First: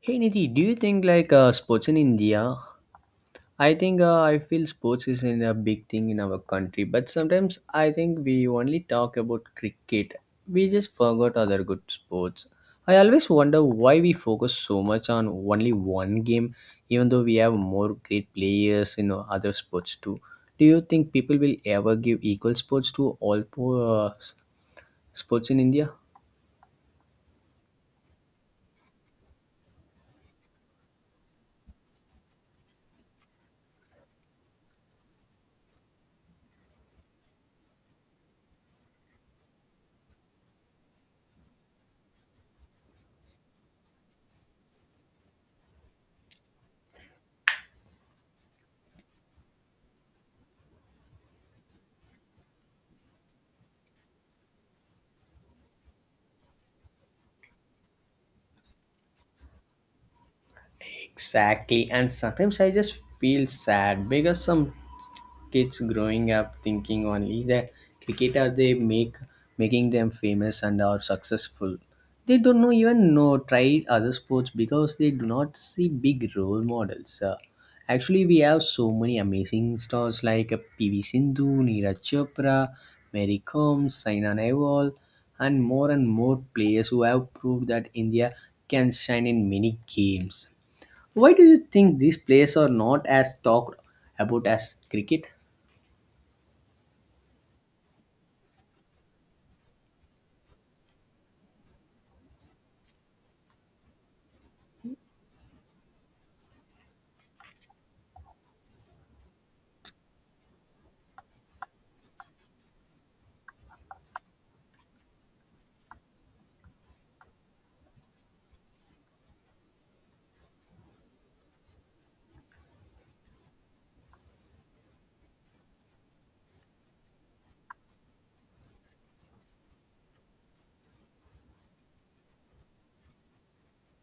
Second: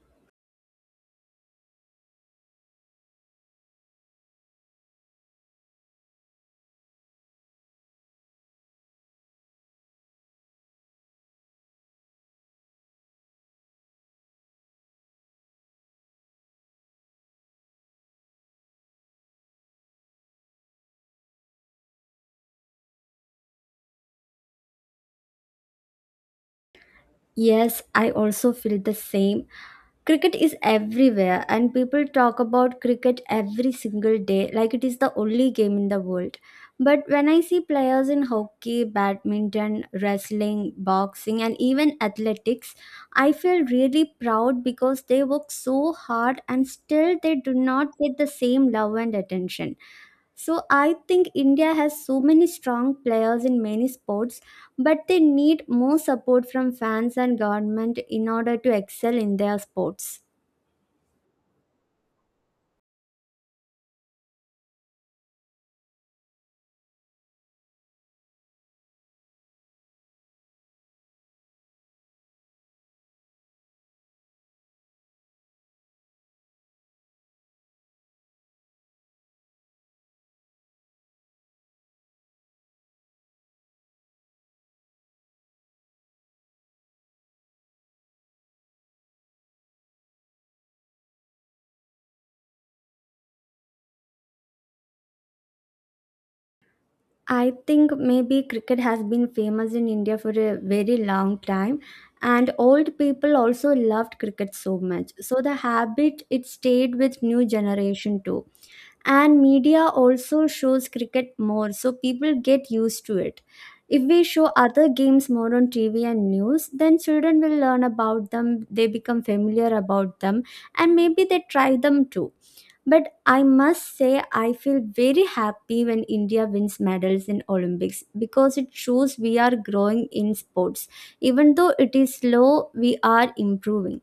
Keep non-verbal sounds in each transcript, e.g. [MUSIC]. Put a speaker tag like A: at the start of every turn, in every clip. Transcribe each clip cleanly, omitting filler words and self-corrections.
A: Hey Nidhi, do you think like sports in India? I think I feel sports is in a big thing in our country, but sometimes I think we only talk about cricket. We just forgot other good sports. I always wonder why we focus so much on only one game, even though we have more great players in other sports too. Do you think people will ever give equal sports to all four sports in India?
B: Yes, I also feel the same. Cricket is everywhere, and people talk about cricket every single day like it is the only game in the world. But when I see players in hockey, badminton, wrestling, boxing, and even athletics, I feel really proud because they work so hard and still they do not get the same love and attention. So I think India has so many strong players in many sports, but they need more support from fans and government in order to excel in their sports.
A: Exactly. And sometimes I just feel sad because some kids growing up thinking only that cricket are they make making them famous and are successful. They don't know even know try other sports because they do not see big role models. Actually, we have so many amazing stars like PV Sindhu, Neeraj Chopra, Mary Combs, Saina Nehwal, and more players who have proved that India can shine in many games. Why do you think these players are not as talked about as cricket?
B: I think maybe cricket has been famous in India for a very long time, and old people also loved cricket so much. So the habit it stayed with new generation too. And media also shows cricket more so people get used to it. If we show other games more on TV and news then children will learn about them, they become familiar about them and maybe they try them too. But I must say I feel very happy when India wins medals in Olympics because it shows we are growing in sports. Even though it is slow, we are improving.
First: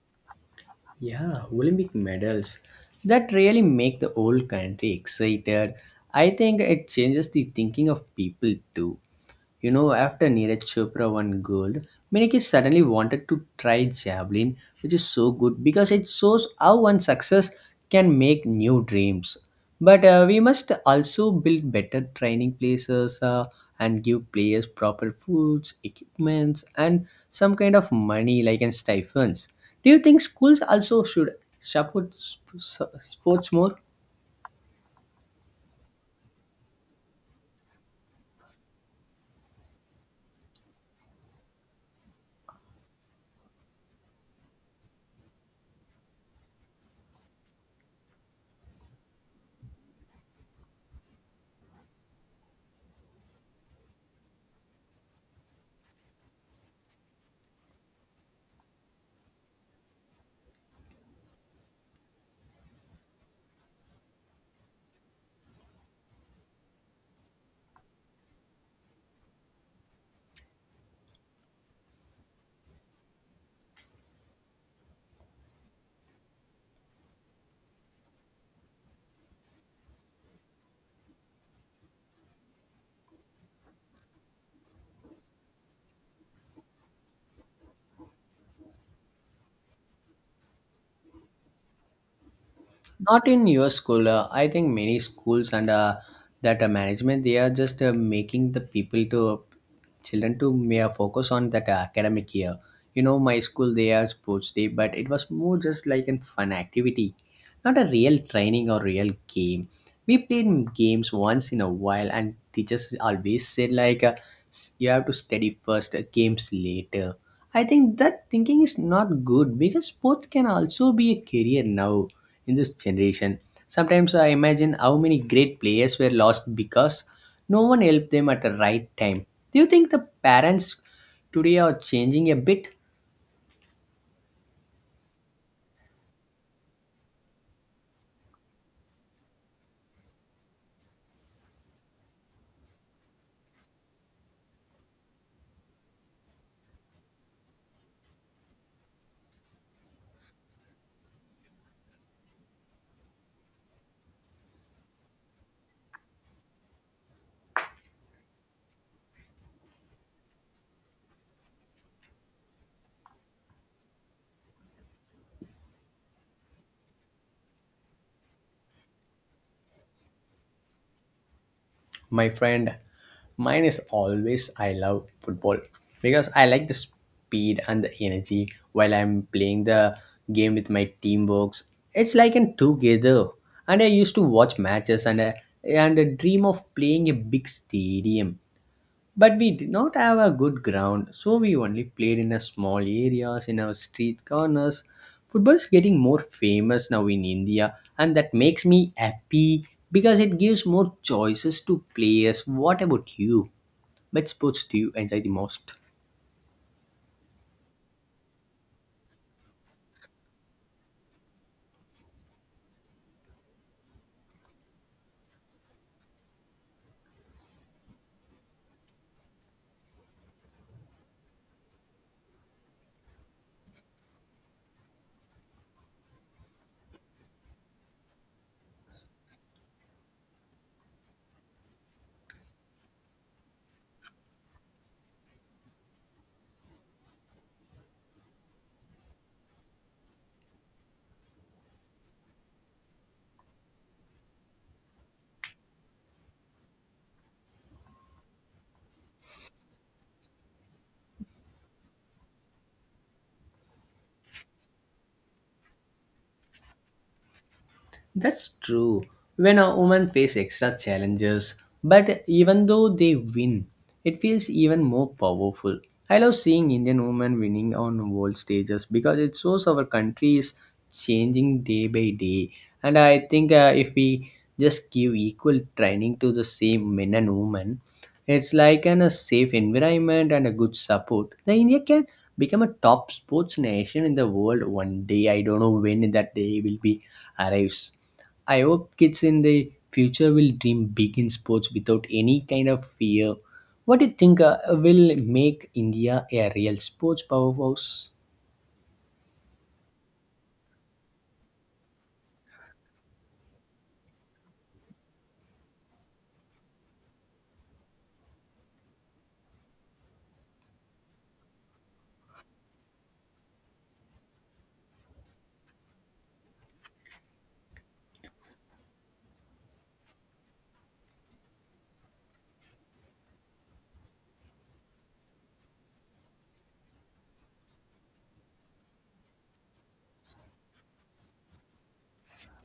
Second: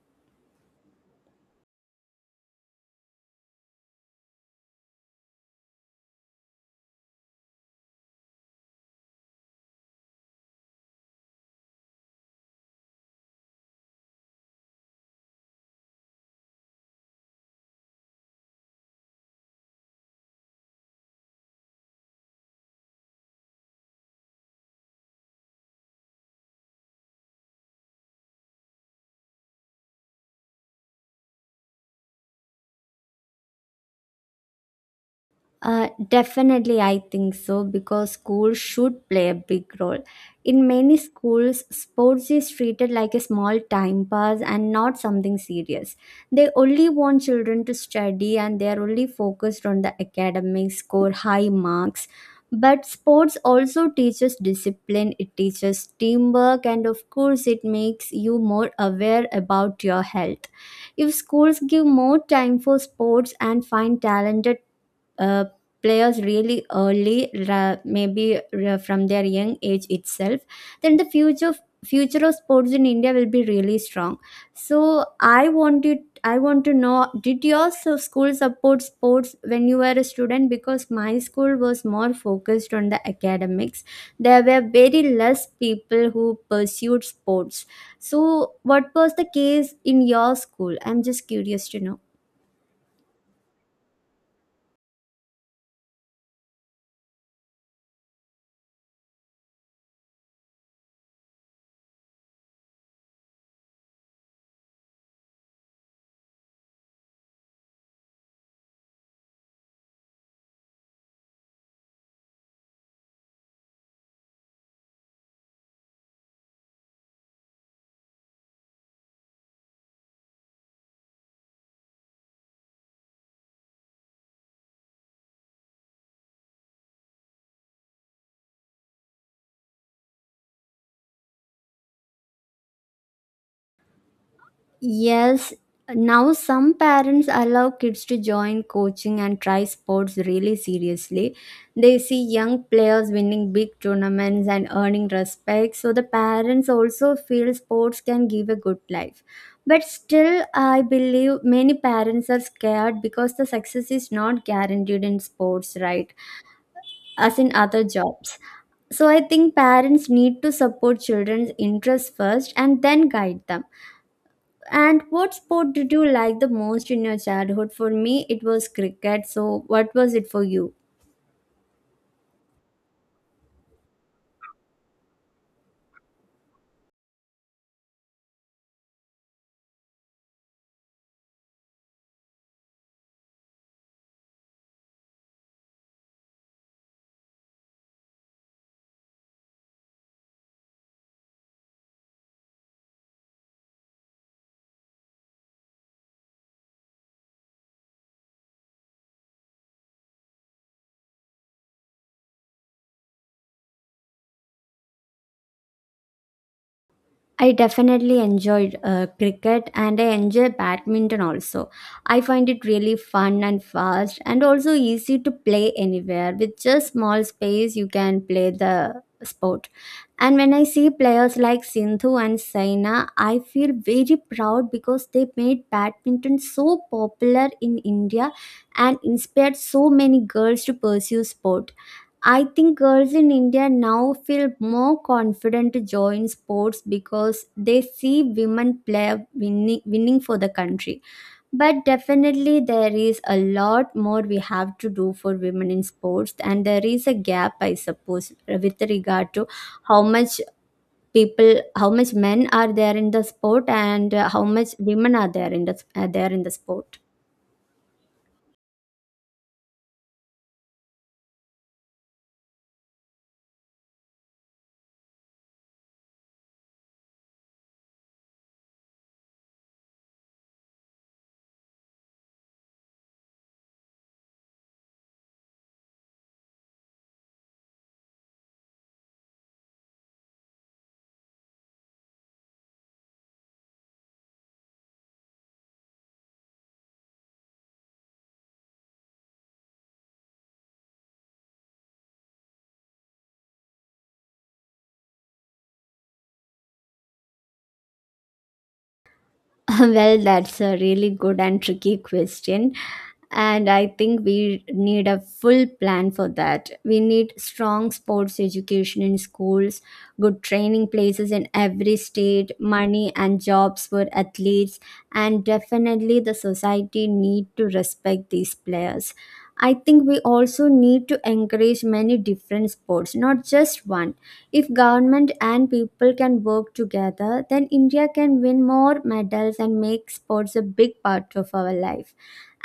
A: Yeah, Olympic medals. That really make the whole country excited. I think it changes the thinking of people too. You know, after Neeraj Chopra won gold, many kids suddenly wanted to try javelin, which is so good because it shows how one success can make new dreams. But we must also build better training places, and give players proper foods, equipments, and some kind of money, like in stipends. Do you think schools also should support sports more?
B: Definitely, I think so because schools should play a big role. In many schools, sports is treated like a small time pass and not something serious. They only want children to study and they are only focused on the academics, score high marks. But sports also teaches discipline, it teaches teamwork, and of course, it makes you more aware about your health. If schools give more time for sports and find talented uh, players really early, maybe from their young age itself, then the future of sports in India will be really strong. So I wanted. I want to know, did your school support sports when you were a student, because my school was more focused on the academics. There were very less people who pursued sports, so what was the case in your school? I'm just curious to know.
A: Not in your school. I think many schools and that management, they are just making the people to children to may focus on that academic year. You know, my school they are sports day, but it was more just like a fun activity, not a real training or real game. We played games once in a while, and teachers always said like, "You have to study first, games later." I think that thinking is not good because sports can also be a career now in this generation. Sometimes I imagine how many great players were lost because no one helped them at the right time. Do you think the parents today are changing a bit?
B: Yes, now some parents allow kids to join coaching and try sports really seriously. They see young players winning big tournaments and earning respect, so the parents also feel sports can give a good life. But still, I believe many parents are scared because the success is not guaranteed in sports, right? As in other jobs. So I think parents need to support children's interests first and then guide them. And what sport did you like the most in your childhood? For me, it was cricket. So, what was it for you?
A: My friend, mine is always I love football because I like the speed and the energy while I'm playing the game with my teamworks. It's like in together. And I used to watch matches and I dream of playing a big stadium. But we did not have a good ground, so we only played in a small areas in our street corners. Football is getting more famous now in India, and that makes me happy because it gives more choices to players. What about you? Which sports do you enjoy the most?
B: I definitely enjoyed cricket and I enjoy badminton also. I find it really fun and fast and also easy to play anywhere. With just small space, you can play the sport. And when I see players like Sindhu and Saina, I feel very proud because they made badminton so popular in India and inspired so many girls to pursue sport. I think girls in India now feel more confident to join sports because they see women play winning for the country. But definitely, there is a lot more we have to do for women in sports, and there is a gap, I suppose, with regard to how much people, how much men are there in the sport, and how much women are there in the are there in the sport.
A: That's true. When a woman face extra challenges, but even though they win, it feels even more powerful. I love seeing Indian women winning on world stages because it shows our country is changing day by day. And I think if we just give equal training to the same men and women, it's like in a safe environment and a good support. The India can become a top sports nation in the world one day. I don't know when that day will be arrives. I hope kids in the future will dream big in sports without any kind of fear. What do you think will make India a real sports powerhouse?
B: [LAUGHS] Well, that's a really good and tricky question. And I think we need a full plan for that. We need strong sports education in schools, good training places in every state, money and jobs for athletes, and definitely the society need to respect these players. I think we also need to encourage many different sports, not just one. If government and people can work together, then India can win more medals and make sports a big part of our life.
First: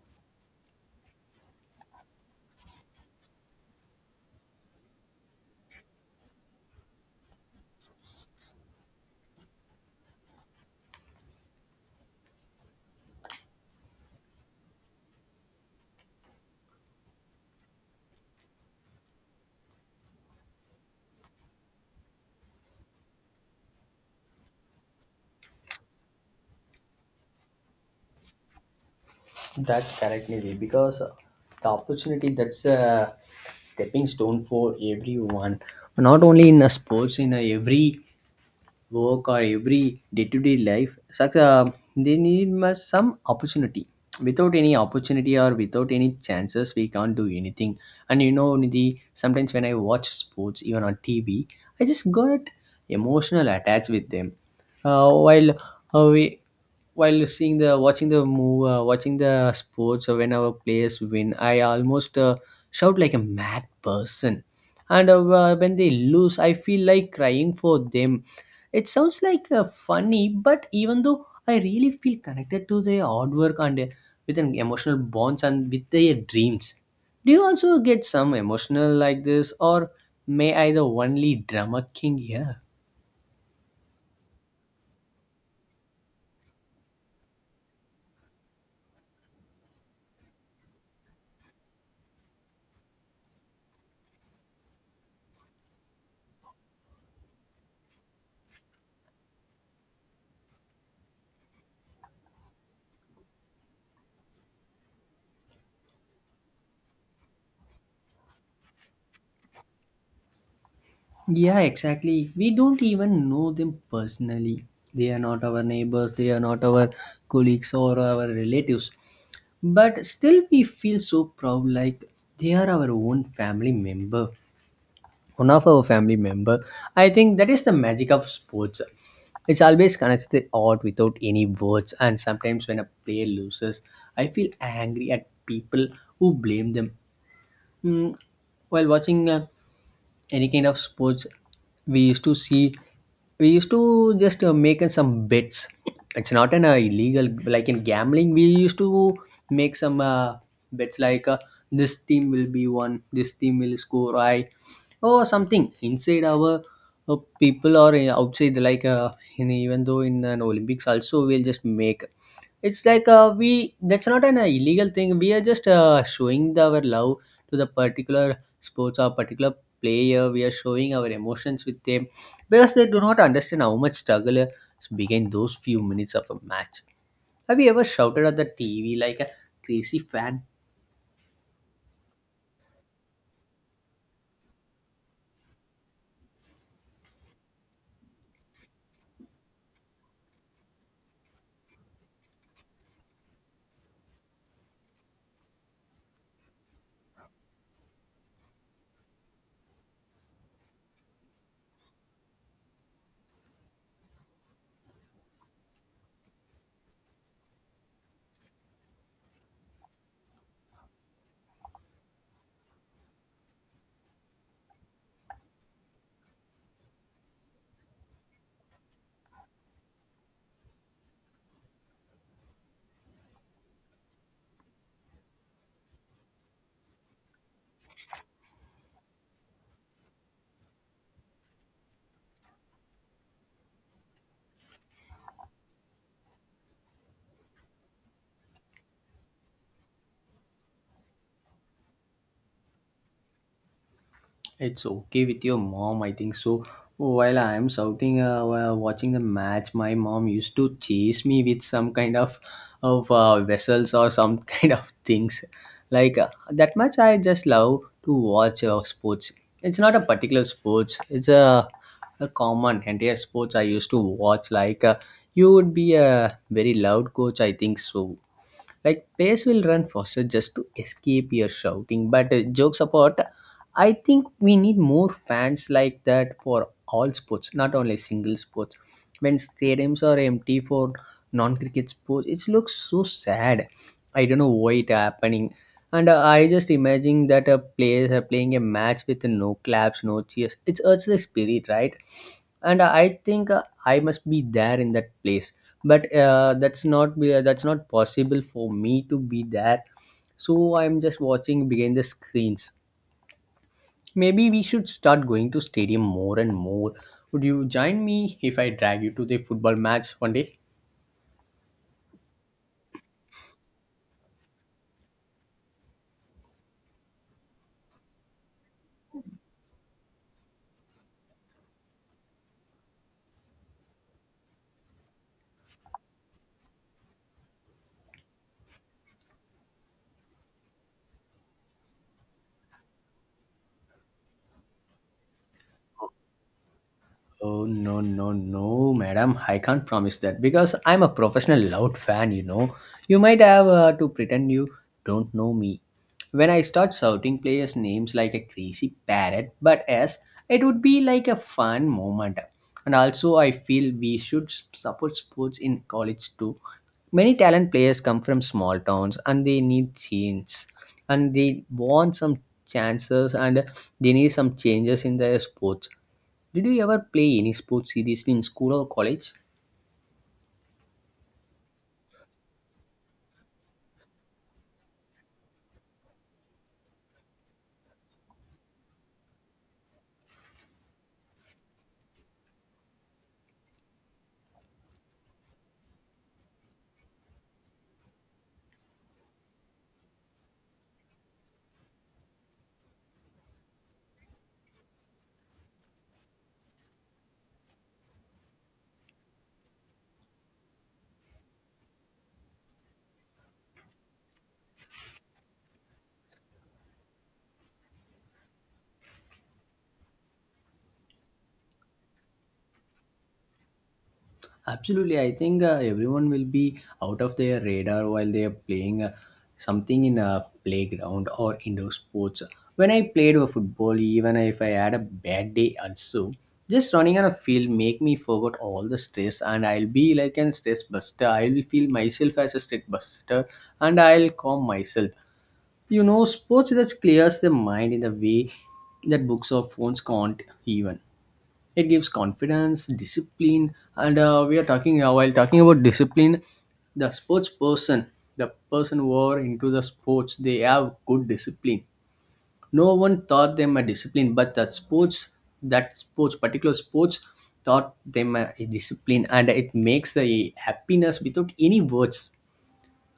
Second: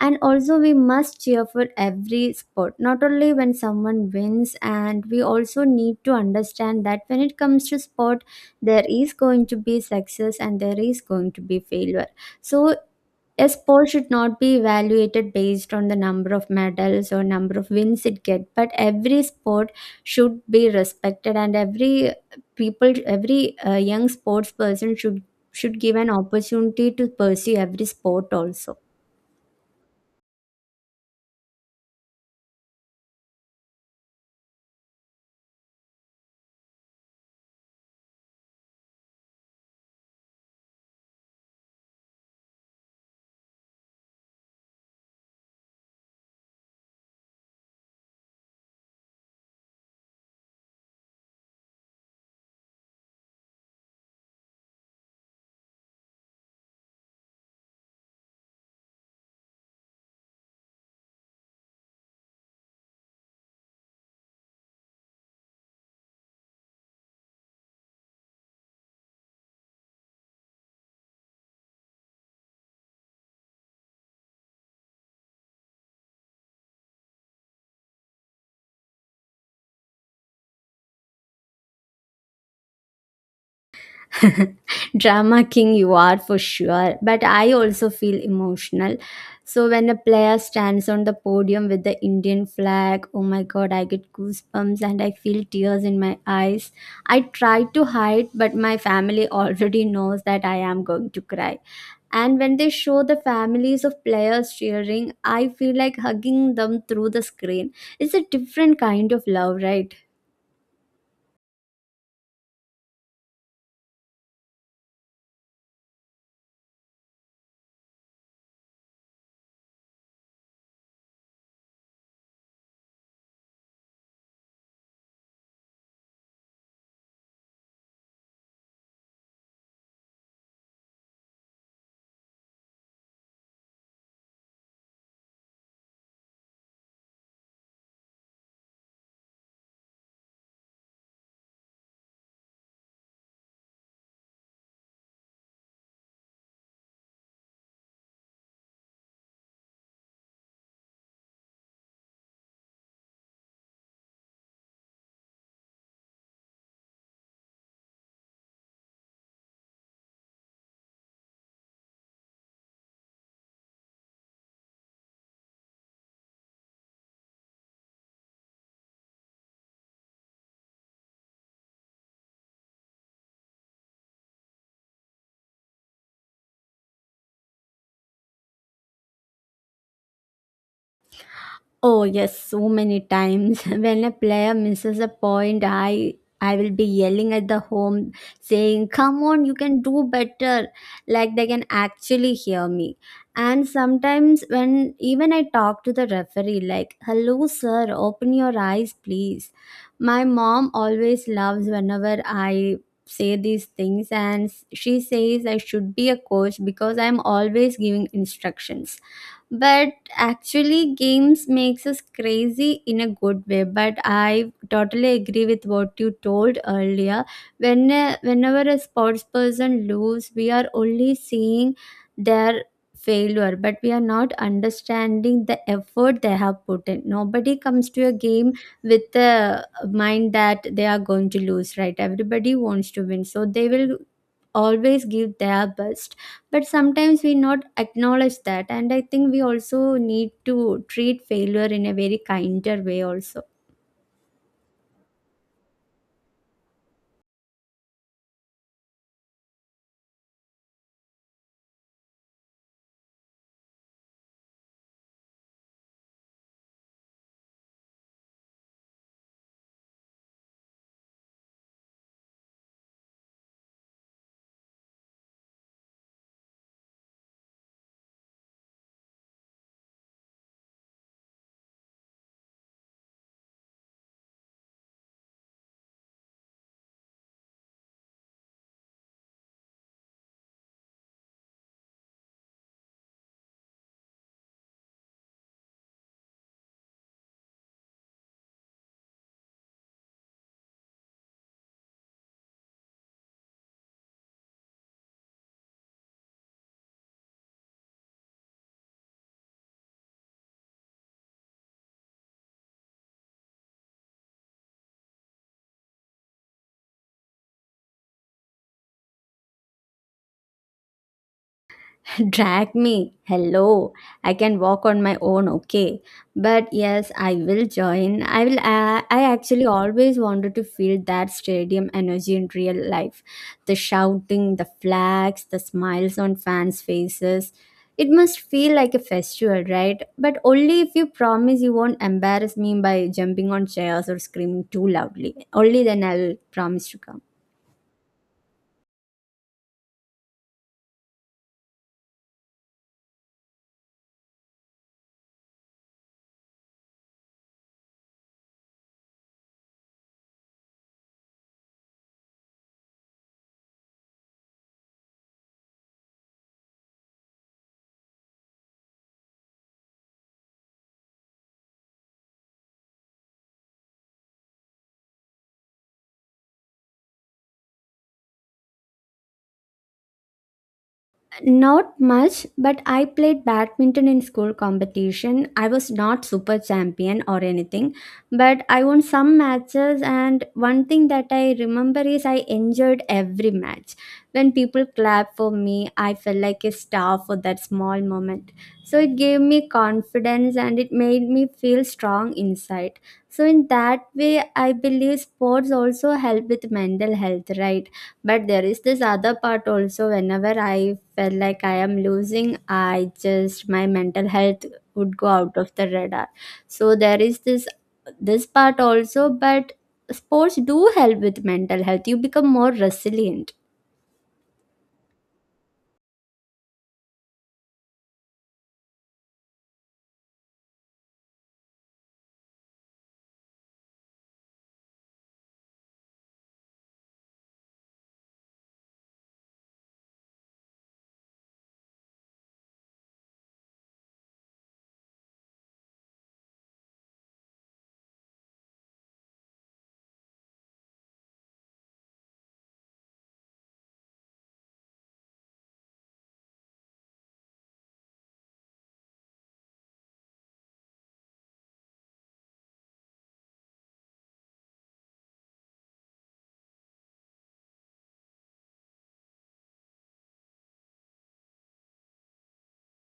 B: And also, we must cheer for every sport, not only when someone wins, and we also need to understand that when it comes to sport, there is going to be success and there is going to be failure. So, a sport should not be evaluated based on the number of medals or number of wins it get, but every sport should be respected, and every people, every young sports person should give an opportunity to pursue every sport also.
A: That's correct, Nidhi, because the opportunity that's a stepping stone for everyone. Not only in sports, in every work or every day-to-day life, they need must some opportunity without any opportunity or without any chances we can't do anything. And you know, Nidhi, sometimes when I watch sports even on TV, I just got emotional attached with them, uh, while uh, we while seeing the watching the move watching the sports, when our players win, I almost shout like a mad person. And when they lose, I feel like crying for them. It sounds like funny, but even though I really feel connected to their hard work and with an emotional bonds and with their dreams. Do you also get some emotional like this, or may I the only drama king here?
B: [LAUGHS] Drama king you are for sure, but I also feel emotional. So when a player stands on the podium with the Indian flag, oh my god, I get goosebumps and I feel tears in my eyes. I try to hide but my family [LAUGHS] already knows that I am going to cry. And when they show the families of players cheering, I feel like hugging them through the screen. It's a different kind of love, right?
A: Yeah, exactly. We don't even know them personally. They are not our neighbors, they are not our colleagues or our relatives. But still, we feel so proud like they are our own family member. One of our family member. I think that is the magic of sports. It's always connects the art without any words, and sometimes when a player loses, I feel angry at people who blame them. Hmm, while watching a any kind of sports, we used to see we used to just make some bets. It's not an illegal like in gambling, we used to make some bets like this team will score I or something inside our people or outside like even though in an Olympics also we'll just make. It's like we that's not an illegal thing. We are just showing our love to the particular sports or particular player. We are showing our emotions with them because they do not understand how much struggle is behind those few minutes of a match. Have you ever shouted at the TV like a crazy fan?
B: Oh yes, so many times. [LAUGHS] When a player misses a point, I will be yelling at the home saying, "Come on, you can do better." Like they can actually hear me. And sometimes when even I talk to the referee like, "Hello sir, open your eyes, please." My mom always loves whenever I say these things, and she says I should be a coach because I'm always giving instructions. But actually games makes us crazy in a good way. But I totally agree with what you told earlier. When whenever a sports person lose, we are only seeing their failure, but we are not understanding the effort they have put in. Nobody comes to a game with the mind that they are going to lose, right? Everybody wants to win, so they will always give their best. But sometimes we not acknowledge that, and I think we also need to treat failure in a very kinder way also.
A: It's okay with your mom, I think so. While I am shouting, while watching the match, my mom used to chase me with some kind of vessels or some [LAUGHS] kind of things. Like that much, I just love to watch sports. It's not a particular sports. It's a common entire sports I used to watch. Like you would be a very loud coach, I think so. Like players will run faster just to escape your shouting. But jokes apart, I think we need more fans like that for all sports, not only single sports. When stadiums are empty for non-cricket sports, it looks so sad. I don't know why it happening. And I just imagine that players are playing a match with no claps, no cheers. It hurts the spirit, right? And I think I must be there in that place, but that's not possible for me to be there. So I'm just watching behind the screens. Maybe we should start going to stadium more and more. Would you join me if I drag you to the football match one day?
B: [LAUGHS] Drag me. Hello. I can walk on my own, okay. But yes, I will join. I will I actually always wanted to feel that stadium energy in real life. The shouting, the flags, the smiles on fans' faces. It must feel like a festival, right? But only if you promise you won't embarrass me by jumping on chairs or screaming too loudly. Only then I'll promise to come.
A: Oh no no no, madam! I can't promise that because I'm a professional loud fan. You know, you might have to pretend you don't know me when I start shouting players' names like a crazy parrot, but as it would be like a fun moment. And also, I feel we should support sports in college too. Many talent players come from small towns and they need change, and they want some chances and they need some changes in their sports. Did you ever play any sport seriously in school or college?
B: Not much, but I played badminton in school competition. I was not super champion or anything, but I won some matches and one thing that I remember is I enjoyed every match. When people clap for me, I felt like a star for that small moment. So it gave me confidence and it made me feel strong inside. So in that way, I believe sports also help with mental health, right? But there is this other part also, whenever I felt like I am losing, I just my mental health would go out of the radar. So there is this part also, but sports do help with mental health. You become more resilient.
A: Absolutely, I think everyone will be out of their radar while they are playing something in a playground or indoor sports. When I played football, even if I had a bad day, also just running on a field make me forget all the stress, and I'll be like an stress buster. I'll feel myself as a stress buster, and I'll calm myself. You know, sports that clears the mind in the way that books or phones can't even. It gives confidence, discipline, and we are talking while talking about discipline. The sports person, the person who are into the sports, they have good discipline. No one taught them a discipline, but the sports, that sports, particular sports, taught them a discipline, and it makes the happiness without any words.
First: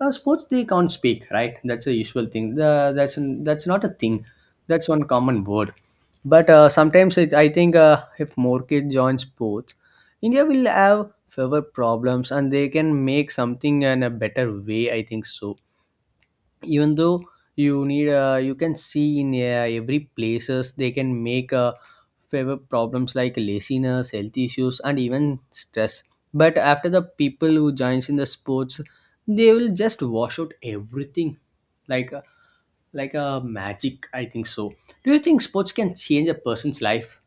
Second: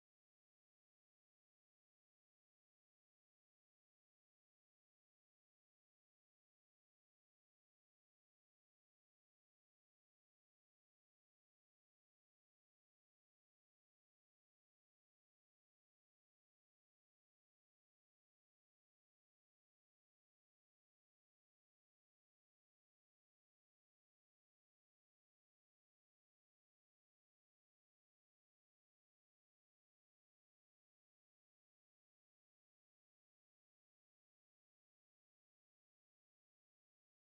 A: Sports they can't speak, right? That's a usual thing, that's not a thing, that's one common word. But sometimes I think if more kids join sports, India will have fewer problems and they can make something in a better way, I think so. Even though you can see in every places, they can make favor problems like laziness, health issues, and even stress. But after the people who joins in the sports, they will just wash out everything like a, like a magic, I think so. Do you think sports can change a person's life?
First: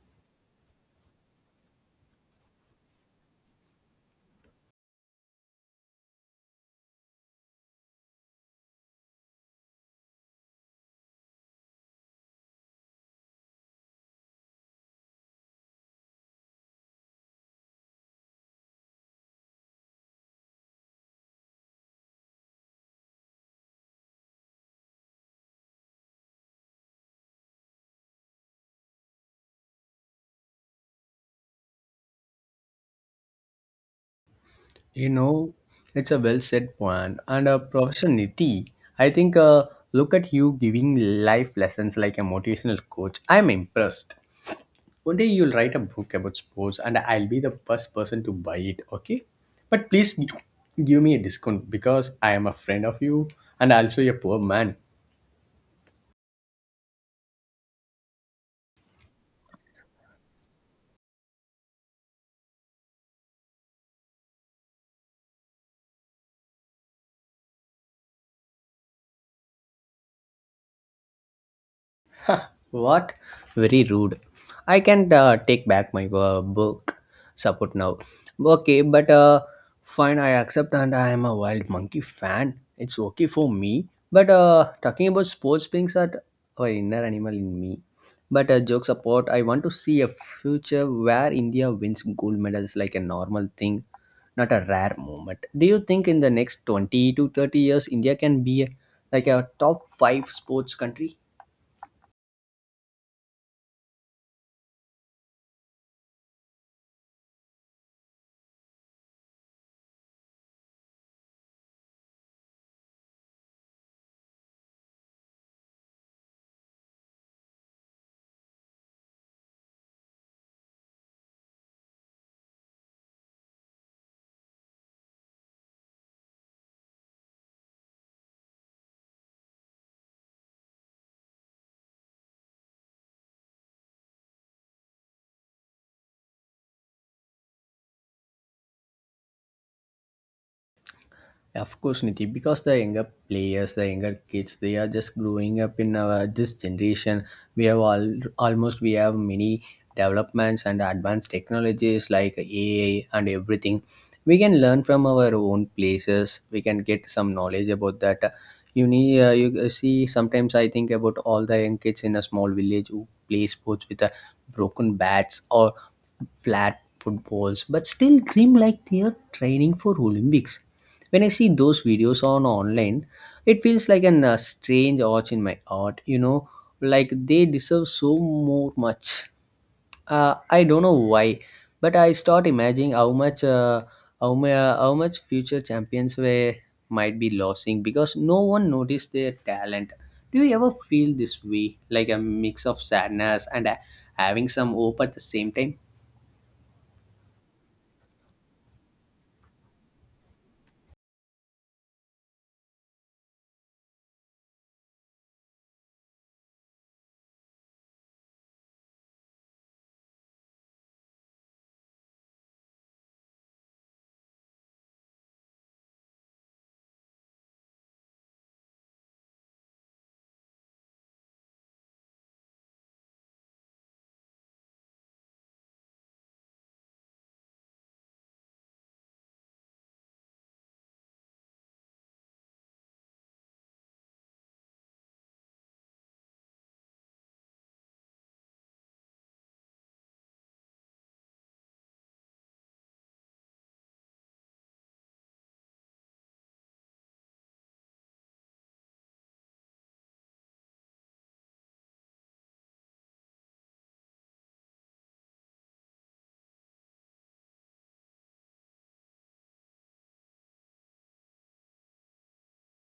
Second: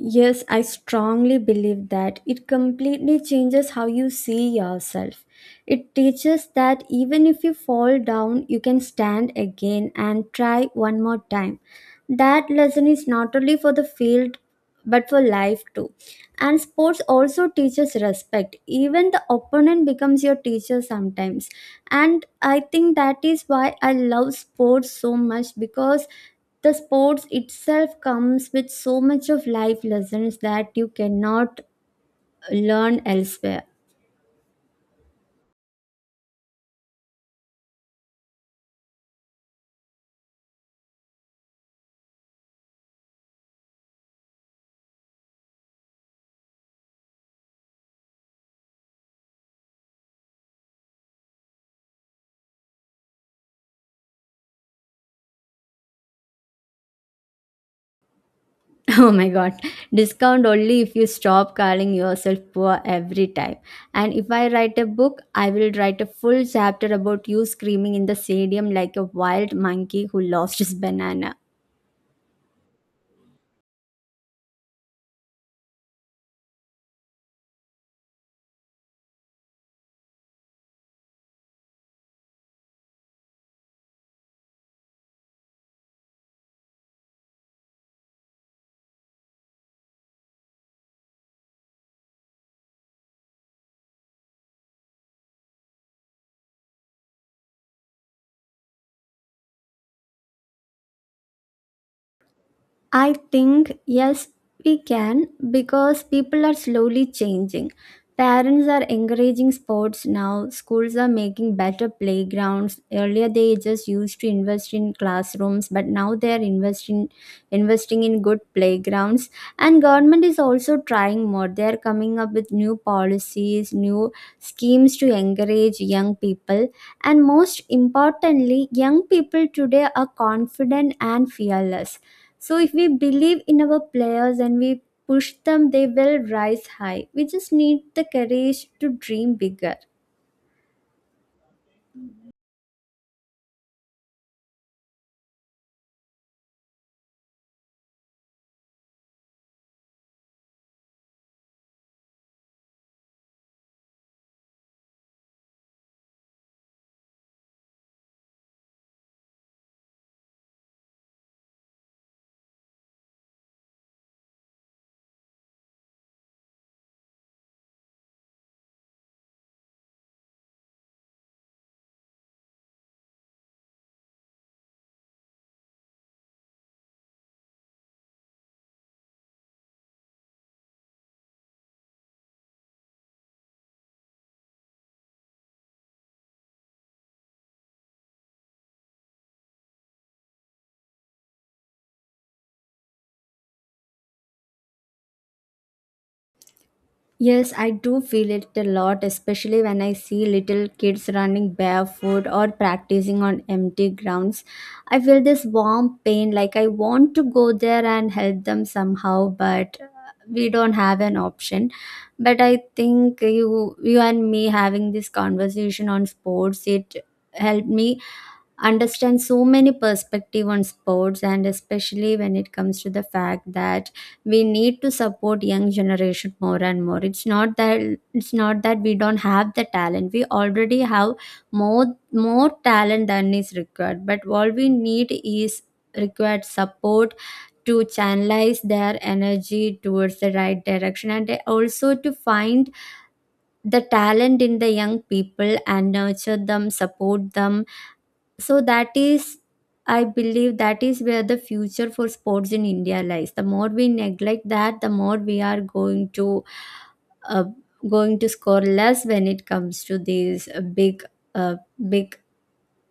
B: Yes, I strongly believe that it completely changes how you see yourself. It teaches that even if you fall down, you can stand again and try one more time. That lesson is not only for the field but for life too. And sports also teaches respect. Even the opponent becomes your teacher sometimes. And I think that is why I love sports so much, because the sports itself comes with so much of life lessons that you cannot learn elsewhere.
A: You know, it's a well said point. And a Professor Niti, I think look at you giving life lessons like a motivational coach. I'm impressed. One day you'll write a book about sports, and I'll be the first person to buy it, okay? But please give me a discount because I am a friend of you and also a poor man.
B: [LAUGHS] Oh my god, discount only if you stop calling yourself poor every time. And if I write a book, I will write a full chapter about you screaming in the stadium like a wild monkey who lost his banana.
A: Ha, what? Very rude. I can take back my book support now. Okay, but fine, I accept, and I am a Wild Monkey fan. It's okay for me. But talking about sports brings out our inner animal in me. But jokes apart, I want to see a future where India wins gold medals like a normal thing, not a rare moment. Do you think in the next 20 to 30 years, India can be like a top 5 sports country?
B: I think yes, we can, because people are slowly changing. Parents are encouraging sports now, schools are making better playgrounds. Earlier they just used to invest in classrooms, but now they are investing in good playgrounds. And government is also trying more. They are coming up with new policies, new schemes to encourage young people. And most importantly, young people today are confident and fearless, so if we believe in our players and we push them, they will rise high. We just need the courage to dream bigger.
A: Of course, Niti, because the younger players, the younger kids, they are just growing up in our this generation. We have all we have many developments and advanced technologies like AI and everything. We can learn from our own places. We can get some knowledge about that. You see sometimes I think about all the young kids in a small village who play sports with broken bats or flat footballs, but still dream like they are training for Olympics when I see those videos on online. It feels like an strange arch in my heart. You know, like they deserve so more much. I don't know why, but I start imagining how much future champions were might be losing because no one noticed their talent. Do you ever feel this way, like a mix of sadness and having some hope at the same time?
B: Yes, I do feel it a lot, especially when I see little kids running barefoot or practicing on empty grounds. I feel this warm pain, like I want to go there and help them somehow, but we don't have an option. But I think you and me having this conversation on sports, it helped me understand so many perspective on sports, and especially when it comes to the fact that we need to support young generation more and more. It's not that we don't have the talent. We already have more more talent than is required, but all we need is required support to channelize their energy towards the right direction, and also to find the talent in the young people and nurture them, support them. So that is, I believe that is where the future for sports in India lies. The more we neglect that, the more we are going to uh, going to score less when it comes to these uh, big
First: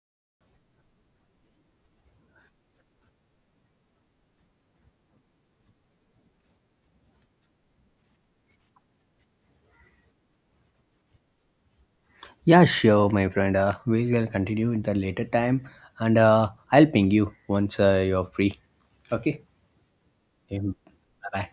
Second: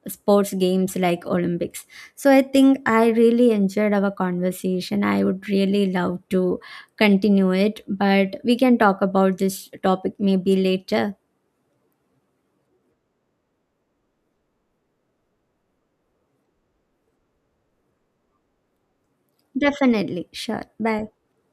B: sports games like Olympics. So I think I really enjoyed our conversation. I would really love to continue it, but we can talk about this topic maybe later.
A: Yeah, sure, my friend. We will continue in the later time, and I'll ping you once you're free. Okay.
B: Definitely.
A: Bye
B: Sure. Bye.
A: bye.